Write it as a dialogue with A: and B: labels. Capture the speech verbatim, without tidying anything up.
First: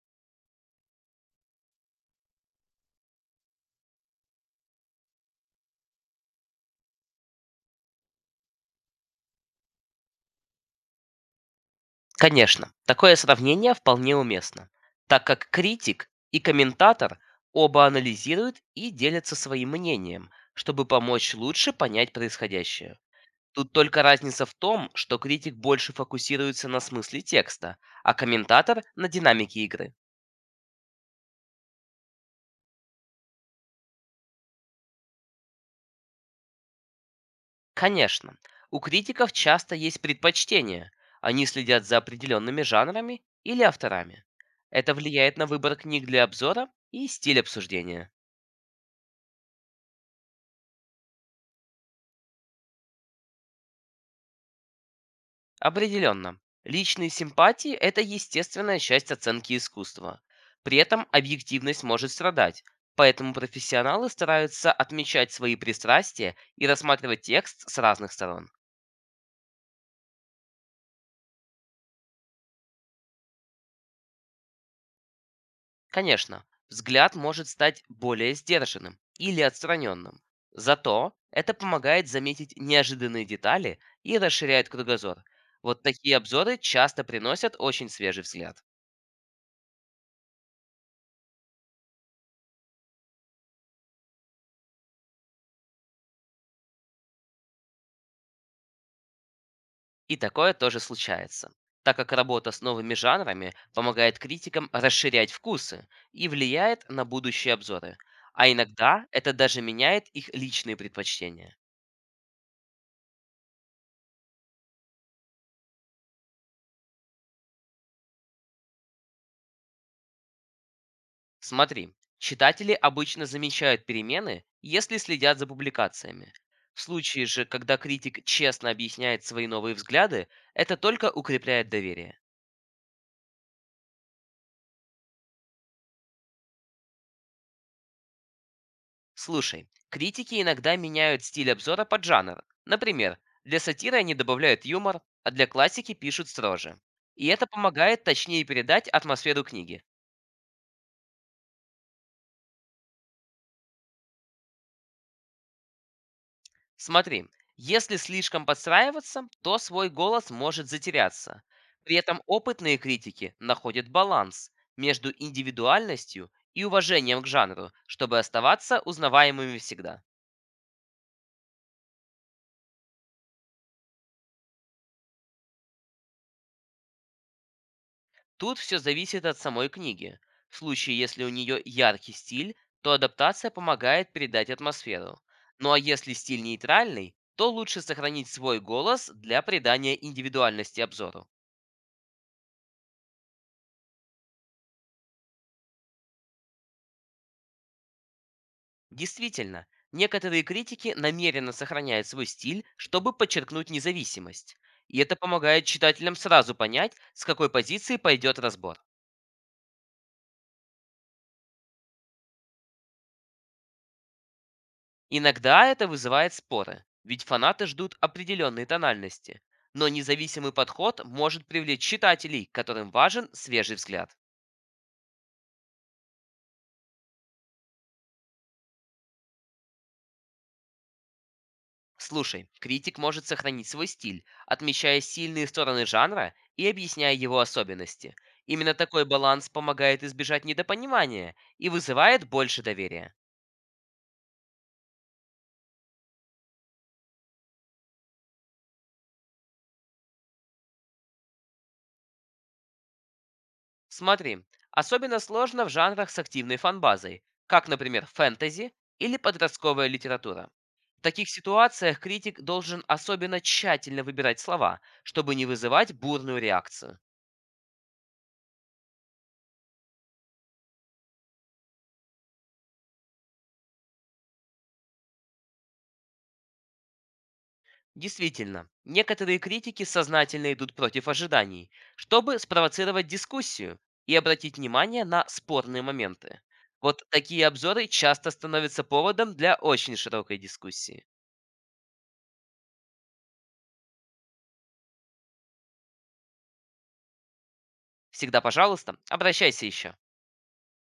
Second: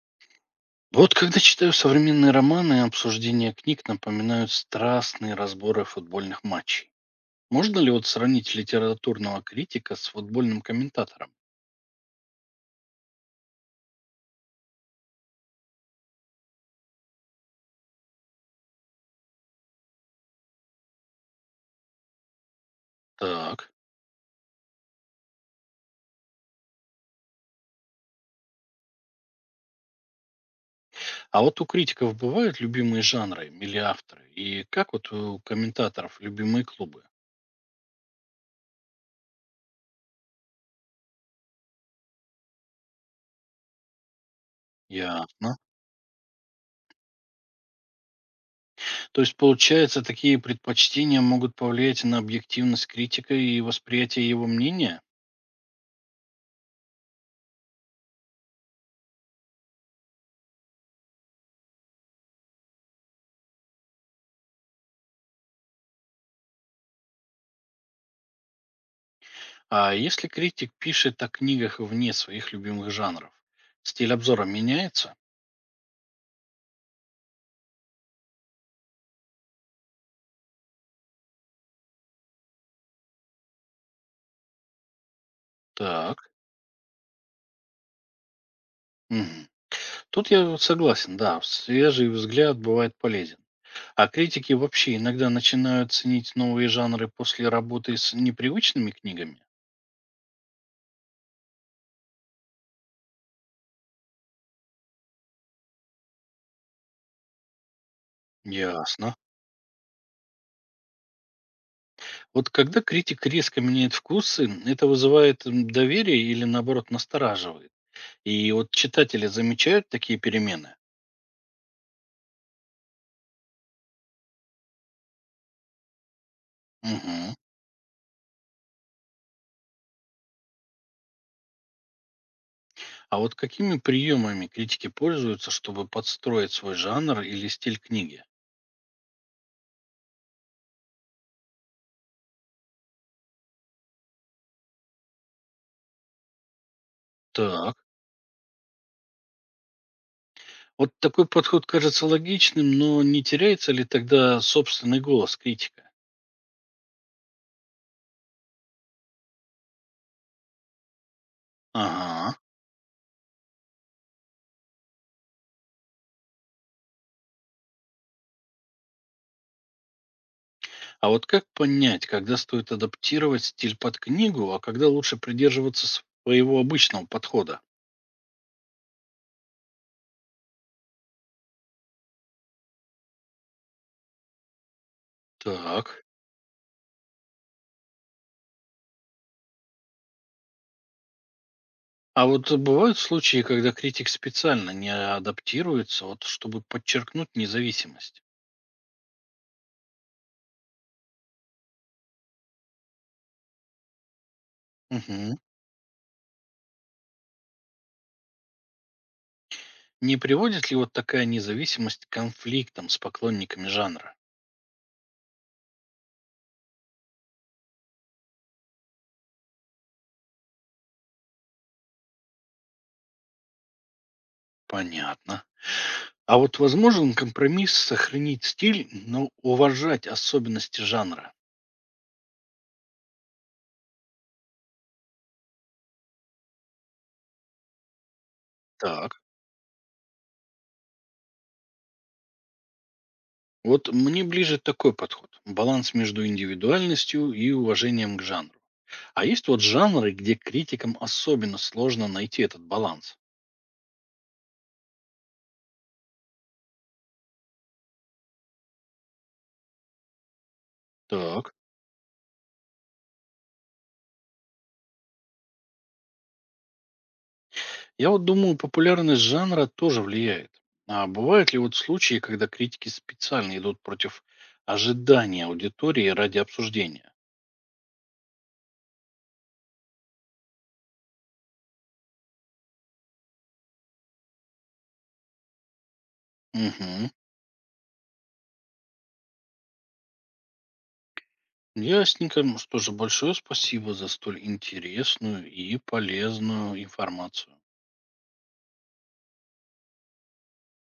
A: Вот когда читаю современные романы, обсуждения книг напоминают страстные разборы футбольных матчей. Можно ли вот сравнить литературного критика с футбольным комментатором?
B: Конечно, такое сравнение вполне уместно, так как критик и комментатор оба анализируют и делятся своим мнением, чтобы помочь лучше понять происходящее.
A: Так.
B: Тут только разница в том, что критик больше фокусируется на смысле текста, а комментатор на динамике игры.
A: А вот у критиков бывают любимые жанры или авторы? И как вот у комментаторов любимые клубы?
B: Конечно, у критиков часто есть предпочтения. Они следят за определенными жанрами или авторами. Это влияет на
A: Ясно.
B: выбор книг для обзора и стиль обсуждения.
A: То есть, получается, такие предпочтения могут повлиять на объективность критика и восприятие его мнения?
B: Определенно. Личные симпатии – это естественная часть оценки искусства. При этом объективность может страдать, поэтому профессионалы стараются отмечать свои пристрастия и рассматривать текст с разных сторон.
A: А если критик пишет о книгах вне своих любимых жанров, стиль обзора меняется?
B: Конечно, взгляд может стать более сдержанным или отстраненным. Зато это помогает заметить неожиданные детали и расширяет кругозор. Вот
A: Так.
B: такие обзоры часто приносят очень свежий взгляд.
A: Мгм. Тут я вот согласен, да, свежий взгляд бывает полезен. А критики вообще иногда начинают ценить новые жанры после работы с непривычными книгами?
B: И такое тоже случается, так как работа с новыми жанрами помогает критикам расширять вкусы и влияет на будущие обзоры. А иногда
A: Ясно.
B: это даже меняет их личные предпочтения.
A: Вот когда критик резко меняет вкусы, это вызывает м, доверие или наоборот настораживает. И вот читатели замечают такие перемены.
B: Смотри, читатели обычно замечают перемены, если следят за публикациями. В случае
A: Мгм.
B: же, когда критик честно объясняет свои новые взгляды, это только укрепляет доверие.
A: А вот какими приемами критики пользуются, чтобы подстроить свой жанр или стиль книги?
B: Слушай, критики иногда меняют стиль обзора под жанр. Например, для сатиры они добавляют юмор, а для классики пишут строже. И это
A: Так.
B: помогает точнее передать атмосферу книги.
A: Вот такой подход кажется логичным, но не теряется ли тогда собственный голос критика?
B: Смотри, если слишком подстраиваться, то свой голос может затеряться. При этом
A: Ага.
B: опытные критики находят баланс между индивидуальностью и уважением к жанру, чтобы оставаться узнаваемыми всегда.
A: А вот как понять, когда стоит адаптировать стиль под книгу, а когда лучше придерживаться своего обычного подхода?
B: Тут все зависит от самой книги. В случае, если у нее яркий стиль, то адаптация помогает передать атмосферу. Ну а
A: Так.
B: если стиль нейтральный, то лучше сохранить свой голос для придания индивидуальности обзору.
A: А вот бывают случаи, когда критик специально не адаптируется, вот, чтобы подчеркнуть независимость.
B: Действительно, некоторые критики намеренно сохраняют свой стиль, чтобы подчеркнуть независимость. И это
A: Мгм.
B: помогает читателям сразу понять, с какой позиции пойдет разбор.
A: Не приводит ли вот такая независимость к конфликтам с поклонниками жанра?
B: Иногда это вызывает споры, ведь фанаты ждут определенной тональности. Но независимый подход может привлечь читателей, которым важен свежий взгляд.
A: Понятно. А вот возможен компромисс сохранить стиль, но уважать особенности жанра?
B: Слушай, критик может сохранить свой стиль, отмечая сильные стороны жанра и объясняя его особенности. Именно такой
A: Так,
B: баланс помогает избежать недопонимания и вызывает больше доверия.
A: вот мне ближе такой подход. Баланс между индивидуальностью и уважением к жанру. А есть вот жанры, где критикам особенно сложно найти этот баланс.
B: Смотри, особенно сложно в жанрах с активной фанбазой, как, например, фэнтези или подростковая литература. В таких
A: Так.
B: ситуациях критик должен особенно тщательно выбирать слова, чтобы не вызывать бурную реакцию.
A: Я вот думаю, популярность жанра тоже влияет. А бывают ли вот случаи, когда критики специально идут против ожидания аудитории ради обсуждения?
B: Действительно, некоторые критики сознательно идут против ожиданий, чтобы спровоцировать дискуссию и обратить внимание на спорные моменты. Вот
A: Угу.
B: такие обзоры часто становятся поводом для очень широкой дискуссии.
A: Ясненько. Ну что же, большое спасибо за столь интересную и полезную информацию.
B: Всегда, пожалуйста, обращайся еще.